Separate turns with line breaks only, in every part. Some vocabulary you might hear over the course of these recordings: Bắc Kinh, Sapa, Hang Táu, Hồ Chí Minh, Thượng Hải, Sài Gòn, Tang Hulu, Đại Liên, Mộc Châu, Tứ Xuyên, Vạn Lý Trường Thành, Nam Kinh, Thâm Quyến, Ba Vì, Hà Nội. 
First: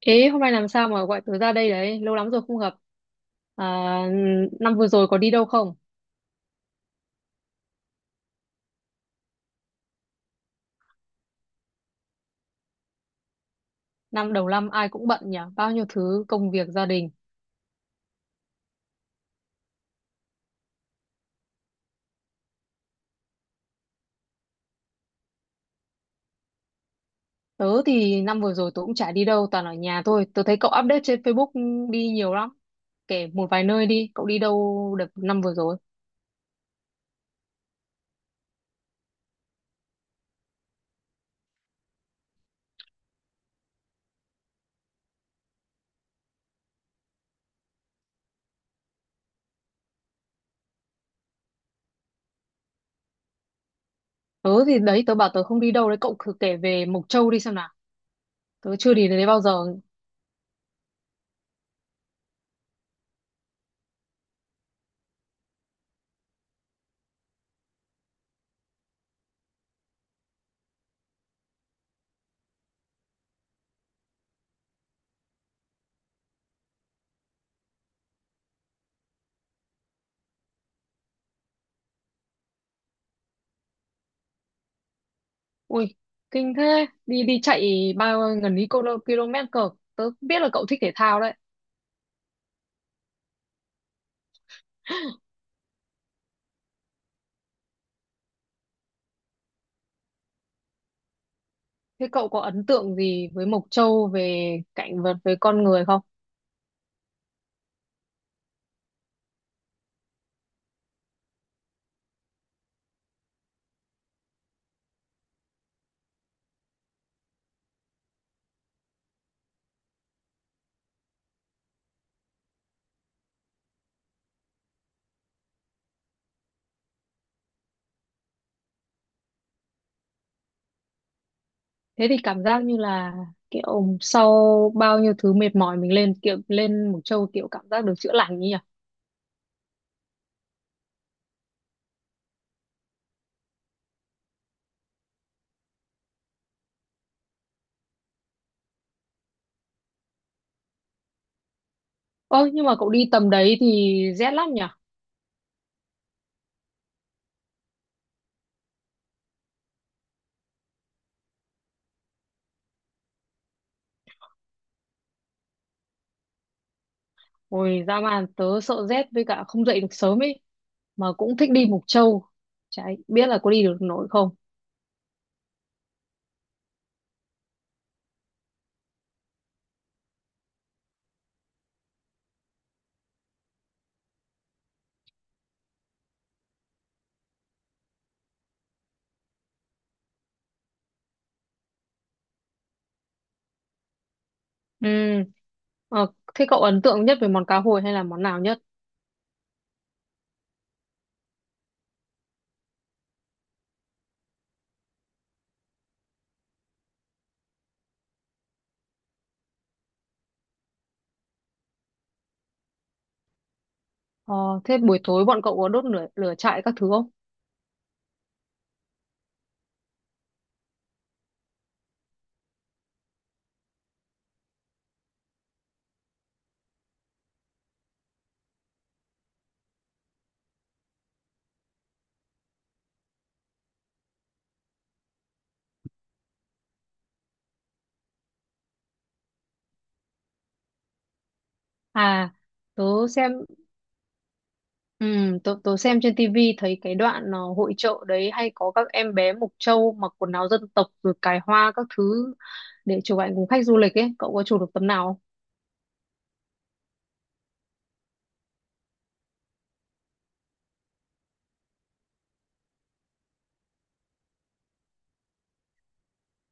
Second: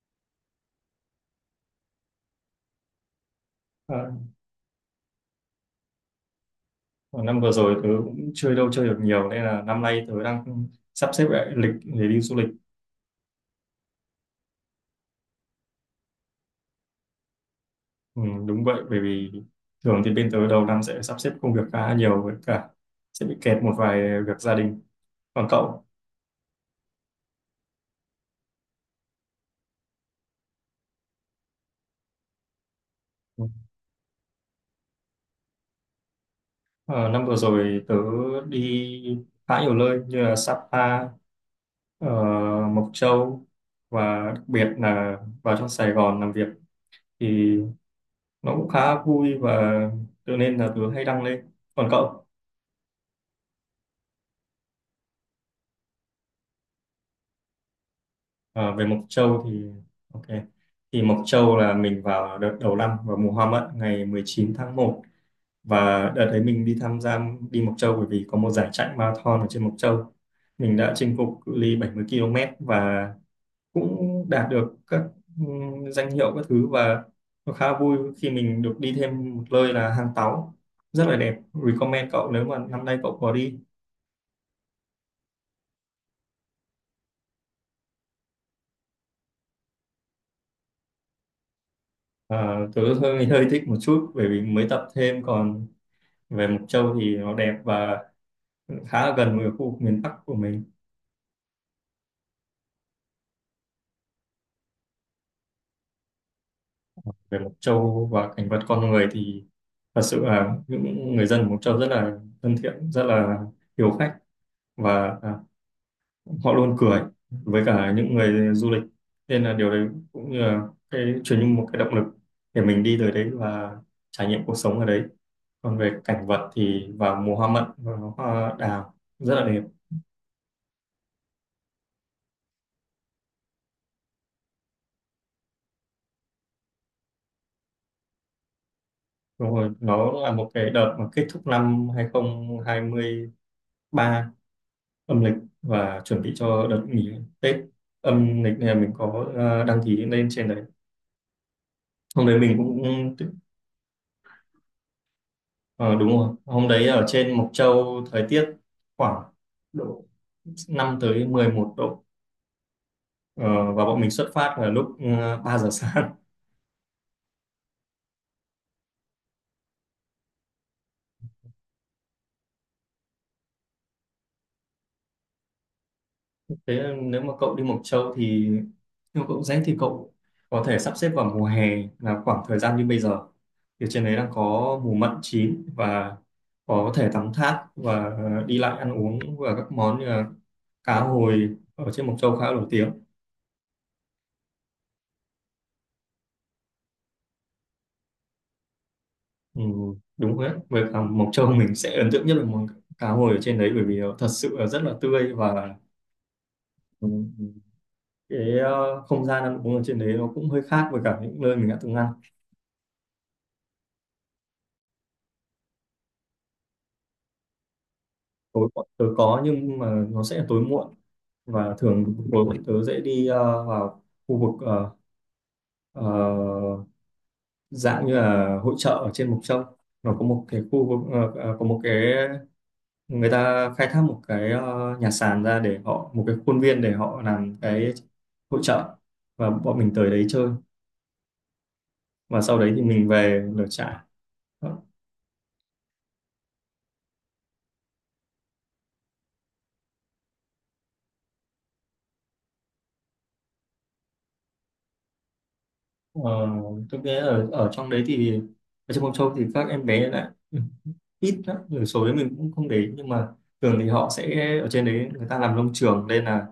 Ê, hôm nay làm sao mà gọi tớ ra đây đấy? Lâu lắm rồi không gặp. À,
Ờ,
năm vừa rồi có đi đâu không?
năm vừa rồi tớ cũng chơi đâu chơi được nhiều nên là năm nay tớ đang sắp xếp lại lịch để đi du lịch.
Năm đầu năm ai cũng bận nhỉ? Bao nhiêu thứ công việc gia đình.
Ừ, đúng vậy, bởi vì thường thì bên tớ đầu năm sẽ sắp xếp công việc khá nhiều, với cả sẽ bị kẹt một vài việc gia đình. Còn cậu?
Tớ thì năm vừa rồi tớ cũng chả đi đâu, toàn ở nhà thôi. Tớ thấy cậu update trên Facebook đi nhiều lắm. Kể
Ừ.
một vài nơi đi, cậu đi đâu được năm vừa rồi?
ờ, Năm vừa rồi tớ đi khá nhiều nơi như là Sapa, ờ, Mộc Châu, và đặc biệt là vào trong Sài Gòn làm việc thì nó cũng khá vui, và tự nên là tớ hay đăng lên. Còn cậu?
Tớ thì đấy, tớ bảo tớ không đi đâu đấy, cậu thử kể về Mộc Châu đi xem nào.
Ờ,
Tớ
Về
chưa
Mộc
đi đến đấy bao
Châu thì
giờ.
ok, thì Mộc Châu là mình vào đợt đầu năm, vào mùa hoa mận ngày 19 tháng 1. Và đợt đấy mình đi tham gia đi Mộc Châu bởi vì có một giải chạy marathon ở trên Mộc Châu. Mình đã chinh phục cự ly 70 km và cũng đạt được các danh hiệu các thứ. Và nó khá vui khi mình được đi thêm một nơi là Hang Táu, rất là đẹp. Recommend cậu nếu mà năm nay cậu có đi.
Ui, kinh thế. Đi đi chạy bao gần ý km cơ. Tớ biết là cậu thích thể thao đấy.
Ờ, tớ hơi hơi thích một chút bởi vì mới tập thêm. Còn về Mộc Châu thì nó đẹp và khá là gần với khu vực miền Bắc của mình.
Thế cậu có ấn tượng gì với Mộc Châu về cảnh vật với con người không?
Về Mộc Châu và cảnh vật con người thì thật sự là những người dân Mộc Châu rất là thân thiện, rất là hiếu khách, và họ luôn cười với cả những người du lịch, nên là điều đấy cũng như là cái truyền như một cái động lực để mình đi tới đấy và trải nghiệm cuộc sống ở đấy. Còn về cảnh vật thì vào mùa hoa mận và hoa đào rất là đẹp.
Thế thì cảm giác như là kiểu sau bao nhiêu thứ mệt mỏi mình kiểu lên Mộc Châu, kiểu cảm giác được chữa lành ấy nhỉ?
Đúng rồi, nó là một cái đợt mà kết thúc năm 2020 3 âm lịch, và chuẩn bị cho đợt nghỉ Tết âm lịch này mình có đăng ký lên trên đấy. Hôm đấy
Ôi
mình
nhưng mà
cũng
cậu đi tầm đấy thì rét lắm nhỉ?
ờ, đúng rồi, hôm đấy ở trên Mộc Châu thời tiết khoảng độ 5 tới 11 độ. Ờ, và bọn mình xuất phát là lúc 3 giờ sáng.
Ôi ra mà tớ sợ rét với cả không dậy được sớm ấy, mà cũng thích đi Mộc Châu. Chả biết là có đi được nổi không?
Thế là nếu mà cậu đi Mộc Châu thì nếu cậu rảnh thì cậu có thể sắp xếp vào mùa hè, là khoảng thời gian như bây giờ. Thì trên đấy đang có mùa mận chín và có thể tắm thác, và đi lại ăn uống, và các món như là cá hồi ở trên Mộc Châu khá nổi tiếng.
Ừ. Ờ, thế cậu ấn tượng nhất về món cá hồi hay là món nào nhất?
Ừ, đúng rồi đấy. Với cả Mộc Châu mình sẽ ấn tượng nhất là món cá hồi ở trên đấy, bởi vì nó thật sự là rất là tươi, và ừ, cái không gian ăn uống ở trên đấy nó cũng hơi khác với cả những nơi mình đã từng ăn.
Ờ, thế buổi tối bọn cậu có đốt lửa trại các thứ không?
Tối tớ có nhưng mà nó sẽ tối muộn, và thường tối muộn tớ dễ đi vào khu vực ờ, dạng như là hội chợ ở trên Mộc Châu. Nó có một cái khu vực có một cái, người ta khai thác một cái nhà sàn ra để họ một cái khuôn viên để họ làm cái hội chợ, và bọn mình tới đấy chơi.
À,
Và sau đấy thì
tớ
mình
xem
về lửa trại.
Ừ, tôi xem trên tivi thấy cái đoạn hội chợ đấy hay có các em bé Mộc Châu mặc quần áo dân tộc rồi cài hoa các thứ để chụp ảnh cùng khách du lịch ấy. Cậu có chụp được tấm nào không?
Ờ, tôi nghĩ ở ở trong đấy thì ở trên Mộc Châu thì các em bé lại ít lắm, người số đấy mình cũng không để ý, nhưng mà thường thì họ sẽ ở trên đấy người ta làm nông trường nên là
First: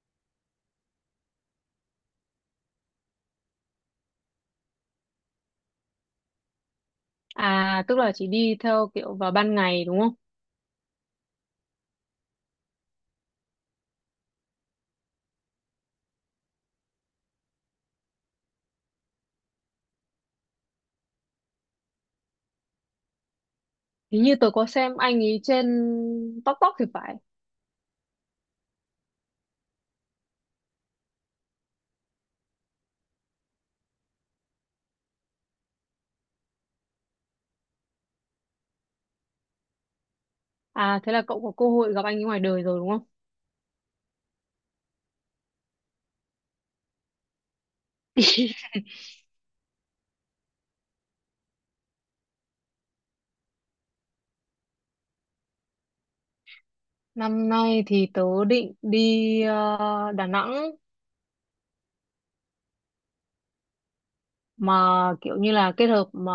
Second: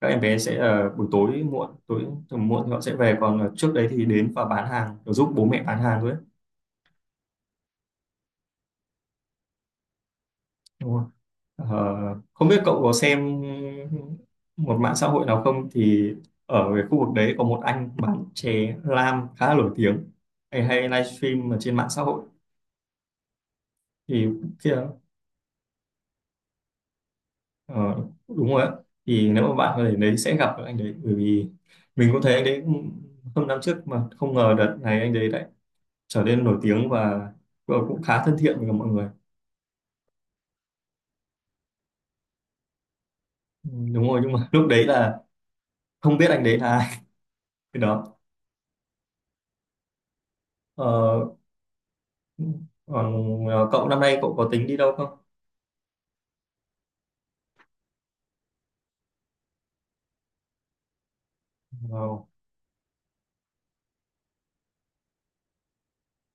các em bé sẽ ở buổi tối muộn tối tầm muộn thì họ sẽ về, còn ở trước đấy thì đến và bán hàng để giúp bố mẹ bán hàng thôi ấy.
À, tức là chỉ đi theo kiểu vào ban ngày đúng không?
Đúng không? Ờ, không biết cậu có xem một mạng xã hội nào không, thì ở cái khu vực đấy có một anh bán chè lam khá là nổi tiếng, hay hay livestream ở trên mạng xã hội
Hình
thì
như tôi có
kia.
xem anh ấy trên TikTok thì phải.
Ờ, đúng rồi á, thì nếu mà bạn ở đấy sẽ gặp được anh đấy, bởi vì mình cũng thấy anh đấy hơn năm trước mà không ngờ đợt này anh đấy lại trở nên nổi tiếng, và cũng khá thân thiện với cả mọi người.
À, thế là cậu có cơ hội gặp anh ấy ngoài đời rồi đúng không?
Ừ, đúng rồi, nhưng mà lúc đấy là không biết anh đấy là ai. Cái đó ờ, còn cậu năm nay cậu có tính đi đâu không?
Năm nay thì tớ định đi Đà Nẵng,
Wow.
mà kiểu như là kết hợp mà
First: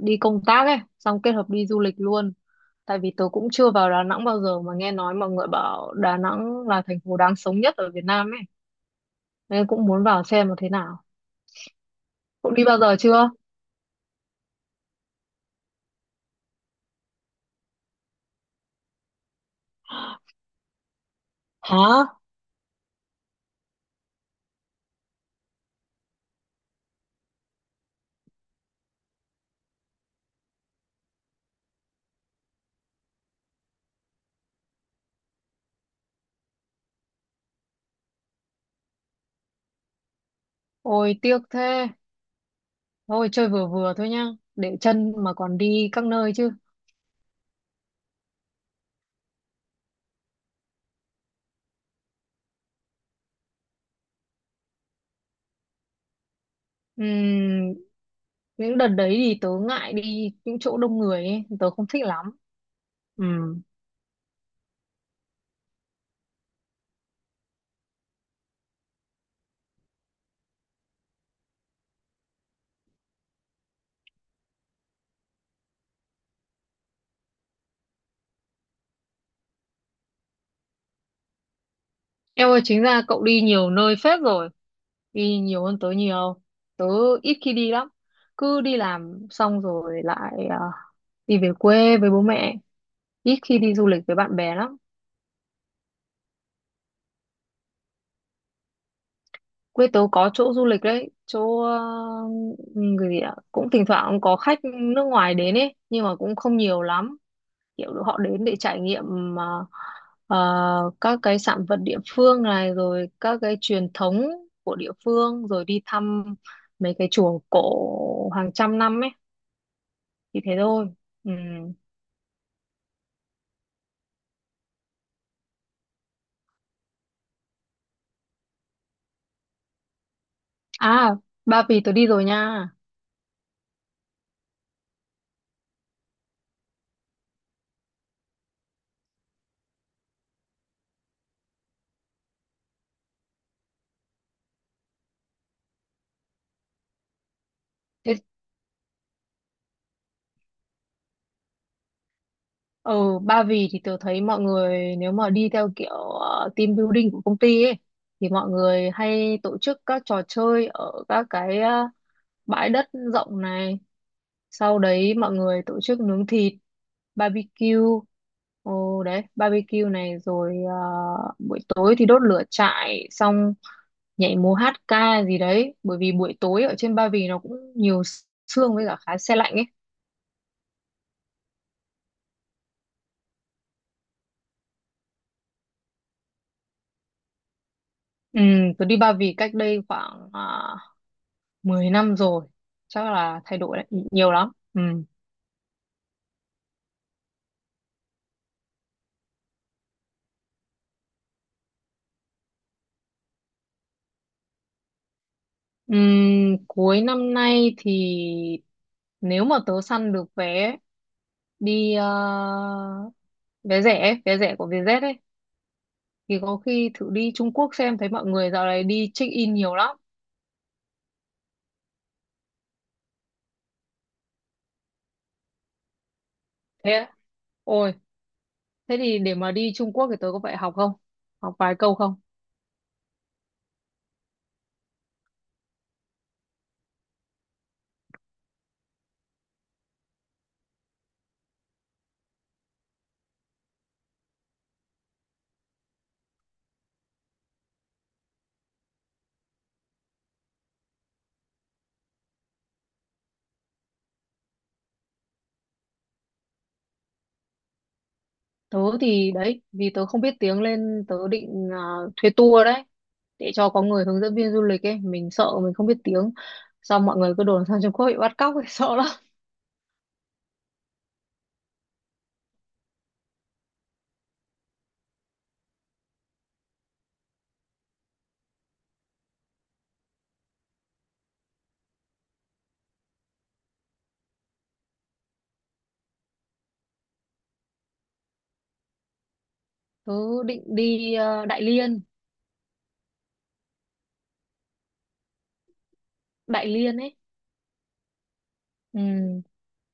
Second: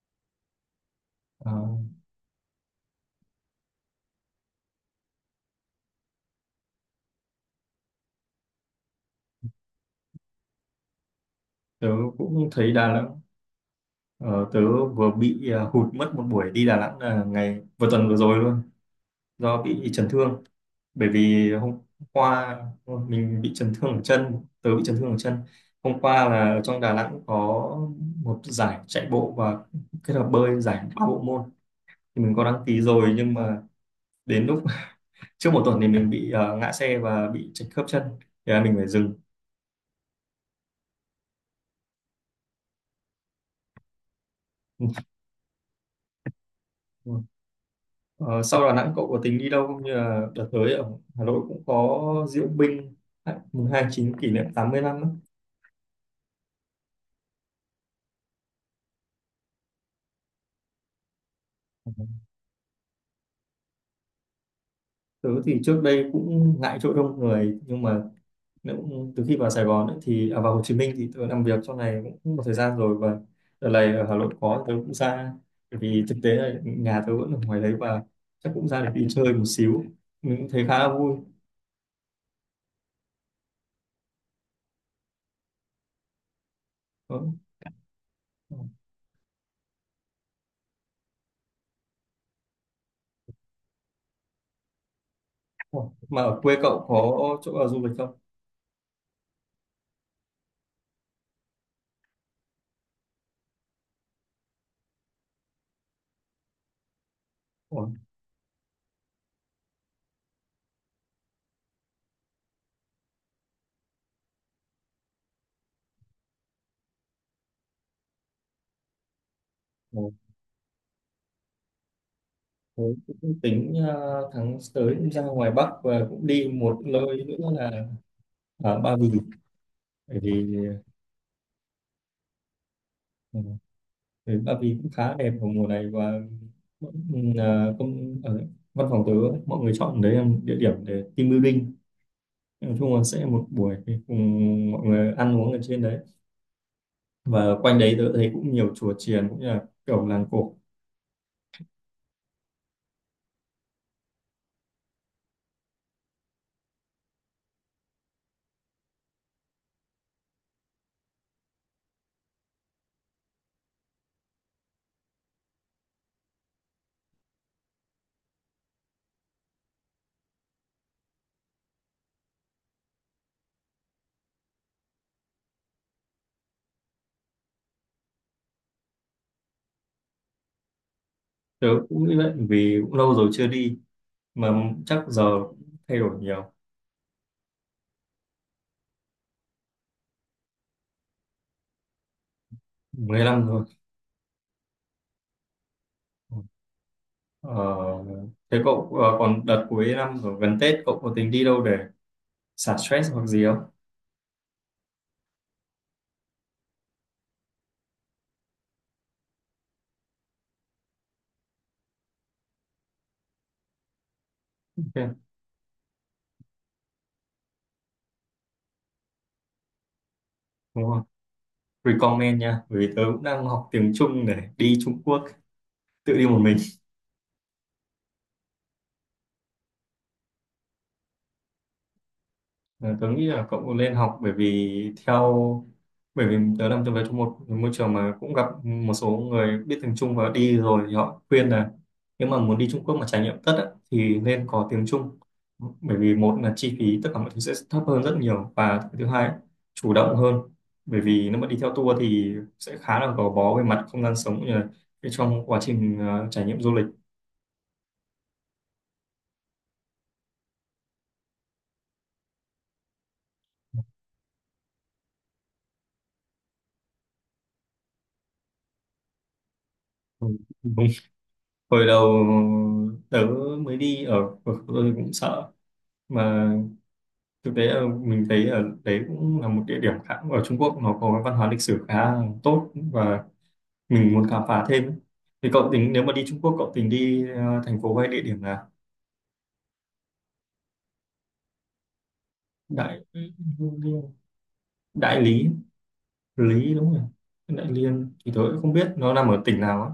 đi công tác ấy xong kết hợp
Ờ,
đi du lịch luôn. Tại vì tớ cũng chưa vào Đà Nẵng bao giờ, mà nghe nói mọi người bảo Đà Nẵng là thành phố đáng sống nhất ở Việt Nam ấy, nên cũng muốn vào xem là thế nào.
tớ cũng
Cậu đi
thấy
bao
Đà
giờ
Nẵng.
chưa?
Ờ, tớ vừa bị hụt mất một buổi đi Đà Nẵng là ngày vừa tuần vừa rồi luôn do bị chấn thương, bởi vì hôm
Hả?
qua mình bị chấn thương ở chân, tớ bị chấn thương ở chân hôm qua là ở trong Đà Nẵng có một giải chạy bộ và kết hợp bơi giải ba bộ môn, thì mình có đăng ký rồi, nhưng mà đến lúc trước một tuần thì mình bị ngã xe và bị chật khớp chân thì là mình phải dừng.
Ôi tiếc thế, thôi chơi vừa vừa thôi nhá, để chân mà còn đi các nơi chứ.
Ờ, sau Đà Nẵng cậu có tính đi đâu không? Như là đợt tới ở Hà Nội cũng có diễu binh, à, mùng 29 kỷ niệm 80 năm á.
Ừm, những đợt đấy thì tớ ngại đi những chỗ đông người ấy, tớ không thích lắm. Ừm.
Tớ thì trước đây cũng ngại chỗ đông người, nhưng mà từ khi vào Sài Gòn ấy, thì à, vào Hồ Chí Minh thì tôi làm việc trong này cũng một thời gian rồi, và đợt này ở Hà Nội có tôi cũng ra bởi vì thực tế là nhà tôi vẫn ở ngoài đấy, và chắc cũng ra để đi chơi một xíu, mình cũng thấy khá là vui.
Em ơi, chính ra cậu đi nhiều nơi phết rồi, đi nhiều hơn tớ nhiều. Tớ
Đó.
ít khi đi lắm, cứ đi làm xong rồi lại đi về quê với bố mẹ, ít khi đi du lịch với bạn bè lắm.
Ủa, mà ở quê cậu có chỗ nào du lịch không?
Quê tớ có chỗ du lịch đấy, chỗ người gì ạ? Cũng thỉnh thoảng có khách nước ngoài đến ấy, nhưng mà cũng không nhiều lắm,
Ủa,
kiểu họ đến để trải nghiệm à, à, các cái sản vật địa phương này, rồi các cái truyền thống của địa phương, rồi đi thăm mấy cái chùa cổ hàng trăm năm ấy,
ủa,
thì thế thôi. Ừ.
thế cũng tính tháng tới cũng ra ngoài Bắc và cũng đi một nơi nữa là ở Ba Vì, bởi vì
À, Ba Vì tớ đi rồi nha.
ờ, ừ, Ba Vì cũng khá đẹp vào mùa này, và công ở văn phòng tớ mọi người chọn đấy là một địa điểm để team building. Nói chung là sẽ một buổi thì cùng mọi người ăn uống ở trên đấy, và quanh đấy tớ
Thế-
thấy cũng nhiều chùa chiền cũng như là kiểu làng cổ.
ừ, Ba Vì thì tớ thấy mọi người nếu mà đi theo kiểu team building của công ty ấy, thì mọi người hay tổ chức các trò chơi ở các cái bãi đất rộng này, sau đấy mọi người tổ chức nướng thịt barbecue, ồ đấy barbecue này, rồi buổi tối thì đốt lửa trại xong nhảy múa hát ca gì đấy, bởi vì buổi tối ở trên Ba Vì nó cũng nhiều sương với cả khá se lạnh ấy.
Tớ cũng nghĩ vậy vì cũng lâu rồi chưa đi, mà chắc giờ cũng thay đổi nhiều.
Ừ, tôi đi Ba Vì cách đây khoảng 10 năm rồi, chắc là
15
thay
rồi.
đổi đấy, nhiều lắm. Ừ.
ờ, Thế cậu còn đợt cuối năm rồi gần Tết cậu có tính đi đâu để xả stress hoặc gì không?
Cuối năm nay thì nếu mà tớ săn được vé đi, vé rẻ của Vietjet ấy,
Ok.
thì có khi thử đi Trung Quốc xem, thấy mọi người dạo này đi check in nhiều lắm.
Đúng, recommend nha, bởi vì tớ cũng đang học tiếng Trung để đi Trung Quốc, tự đi một mình.
Thế á? Ôi, thế thì để mà đi Trung Quốc thì tớ có phải học không, học vài câu không?
Ờ, tớ nghĩ là cậu cũng nên học, bởi vì bởi vì tớ làm trong về trong một môi trường mà cũng gặp một số người biết tiếng Trung và đi rồi thì họ khuyên là nếu mà muốn đi Trung Quốc mà trải nghiệm tất á, thì nên có tiếng Trung. Bởi vì một là chi phí tất cả mọi thứ sẽ thấp hơn rất nhiều, và thứ hai ấy, chủ động hơn, bởi vì nếu mà đi theo tour thì sẽ khá là gò bó về mặt không gian sống cũng như là cái trong quá trình trải nghiệm du lịch.
Tớ thì đấy, vì tớ không biết tiếng nên tớ định thuê tour đấy, để cho có người hướng dẫn viên du lịch ấy, mình sợ mình không biết tiếng, xong mọi người cứ đồn sang Trung Quốc bị bắt cóc ấy, sợ lắm.
Ừ. Đúng, hồi đầu tớ mới đi ở ở tôi cũng sợ, mà thực tế là mình thấy ở đấy cũng là một địa điểm khá, ở Trung Quốc nó có văn hóa lịch sử khá tốt và mình muốn khám phá thêm. Thì cậu tính nếu mà đi Trung Quốc cậu tính đi thành phố hay địa điểm là
Tớ định đi Đại Liên
Đại Đại Lý
Đại
Lý đúng không
Liên
nhỉ?
ấy.
Đại Liên thì tớ cũng không biết nó nằm ở
Ừ.
tỉnh nào á.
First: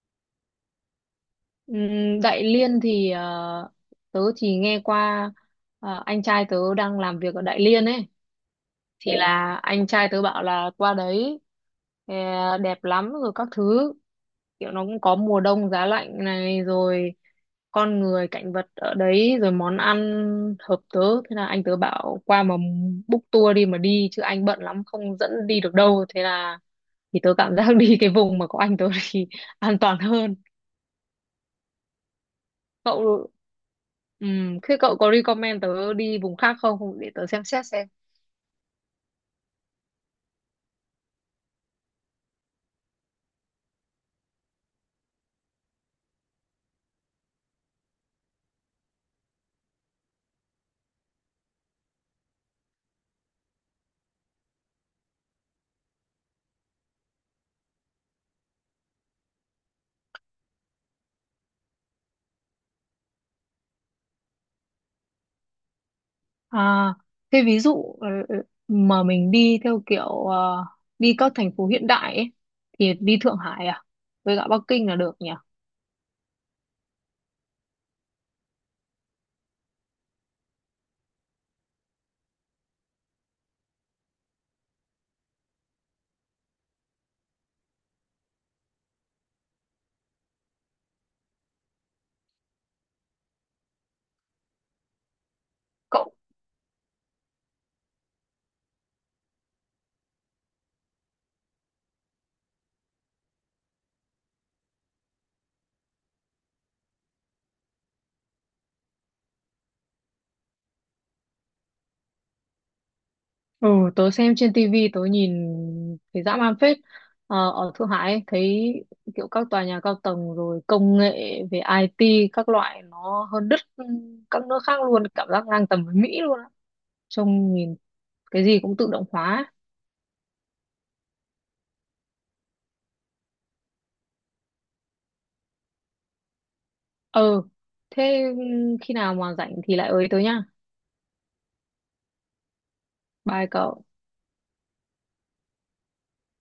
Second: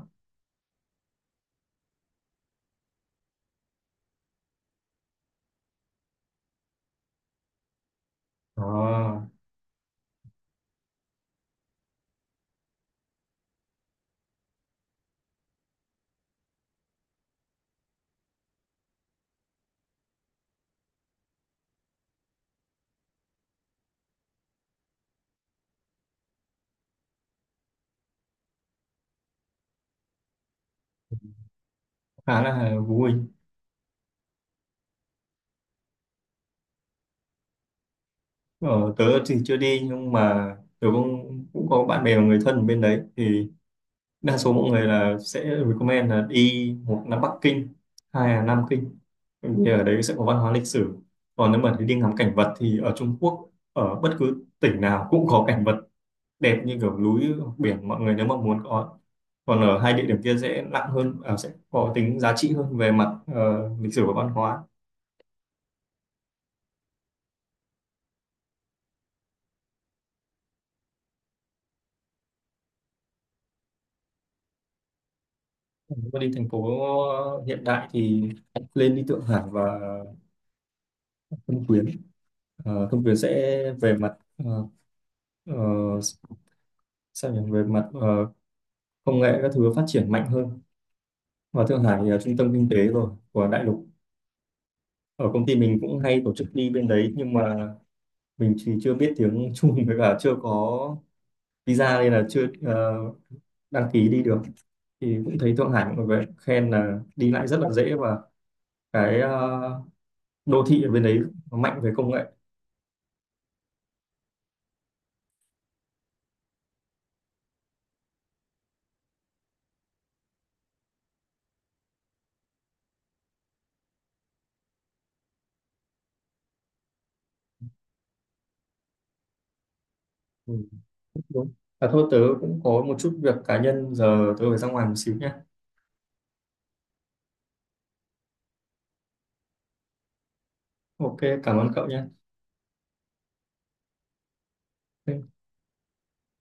Đại Liên thì tớ chỉ nghe qua, anh trai tớ đang làm việc ở Đại Liên ấy, thì
Đó
là anh trai tớ bảo là qua đấy ờ, đẹp lắm rồi các thứ, kiểu nó cũng có mùa đông giá lạnh này, rồi con người cảnh vật ở đấy, rồi món ăn hợp tớ, thế là anh tớ bảo qua mà book tour đi mà đi, chứ anh bận lắm không dẫn đi được đâu, thế là thì tớ cảm giác đi cái vùng mà có anh tớ thì an toàn hơn.
khá là vui.
Cậu Thế cậu có recommend tớ đi vùng khác không để tớ xem xét xem.
Ờ, Tớ thì chưa đi, nhưng mà tớ cũng cũng có bạn bè và người thân ở bên đấy thì đa số mọi người là sẽ recommend là đi, một là Bắc Kinh, hai là Nam Kinh. Bởi vì ở đấy sẽ có văn hóa lịch sử. Còn nếu mà đi ngắm cảnh vật thì ở Trung Quốc ở bất cứ tỉnh nào cũng có cảnh vật đẹp như kiểu núi, biển, mọi người nếu mà muốn có. Còn ở hai địa điểm kia sẽ nặng hơn, à, sẽ có tính giá trị hơn về mặt lịch sử và văn hóa.
À, thế ví dụ mà mình đi theo kiểu đi các thành phố hiện đại ấy, thì đi Thượng Hải à với cả Bắc Kinh là được nhỉ?
Còn nếu mà đi thành phố hiện đại thì lên đi Thượng Hải và Thâm Quyến. Ờ, Thâm Quyến sẽ về mặt ờ, sao nhỉ, về mặt công nghệ các thứ phát triển mạnh hơn, và Thượng Hải thì là trung tâm kinh tế rồi của đại lục. Ở công ty mình cũng
Cậu
hay tổ chức đi bên đấy, nhưng mà mình thì chưa biết tiếng Trung, với cả chưa có visa nên là chưa đăng ký đi được. Thì cũng thấy Thượng Hải mọi người khen là đi lại rất là dễ, và cái đô thị ở bên đấy nó mạnh về công nghệ.
ừ Tớ xem trên tivi, tớ nhìn thấy dã man phết. Ở Thượng Hải ấy, thấy kiểu các tòa nhà cao tầng rồi công nghệ về IT các loại, nó hơn đứt các nước khác luôn, cảm giác ngang tầm với Mỹ luôn á, trông nhìn cái gì cũng tự động hóa.
Ừ, đúng. À thôi, tớ cũng có một chút việc cá nhân, giờ tớ phải ra ngoài một xíu nhé.
Ờ, thế khi nào mà rảnh thì lại ới tớ nhá.
Ok, cảm ơn cậu nhé.
Bye cậu.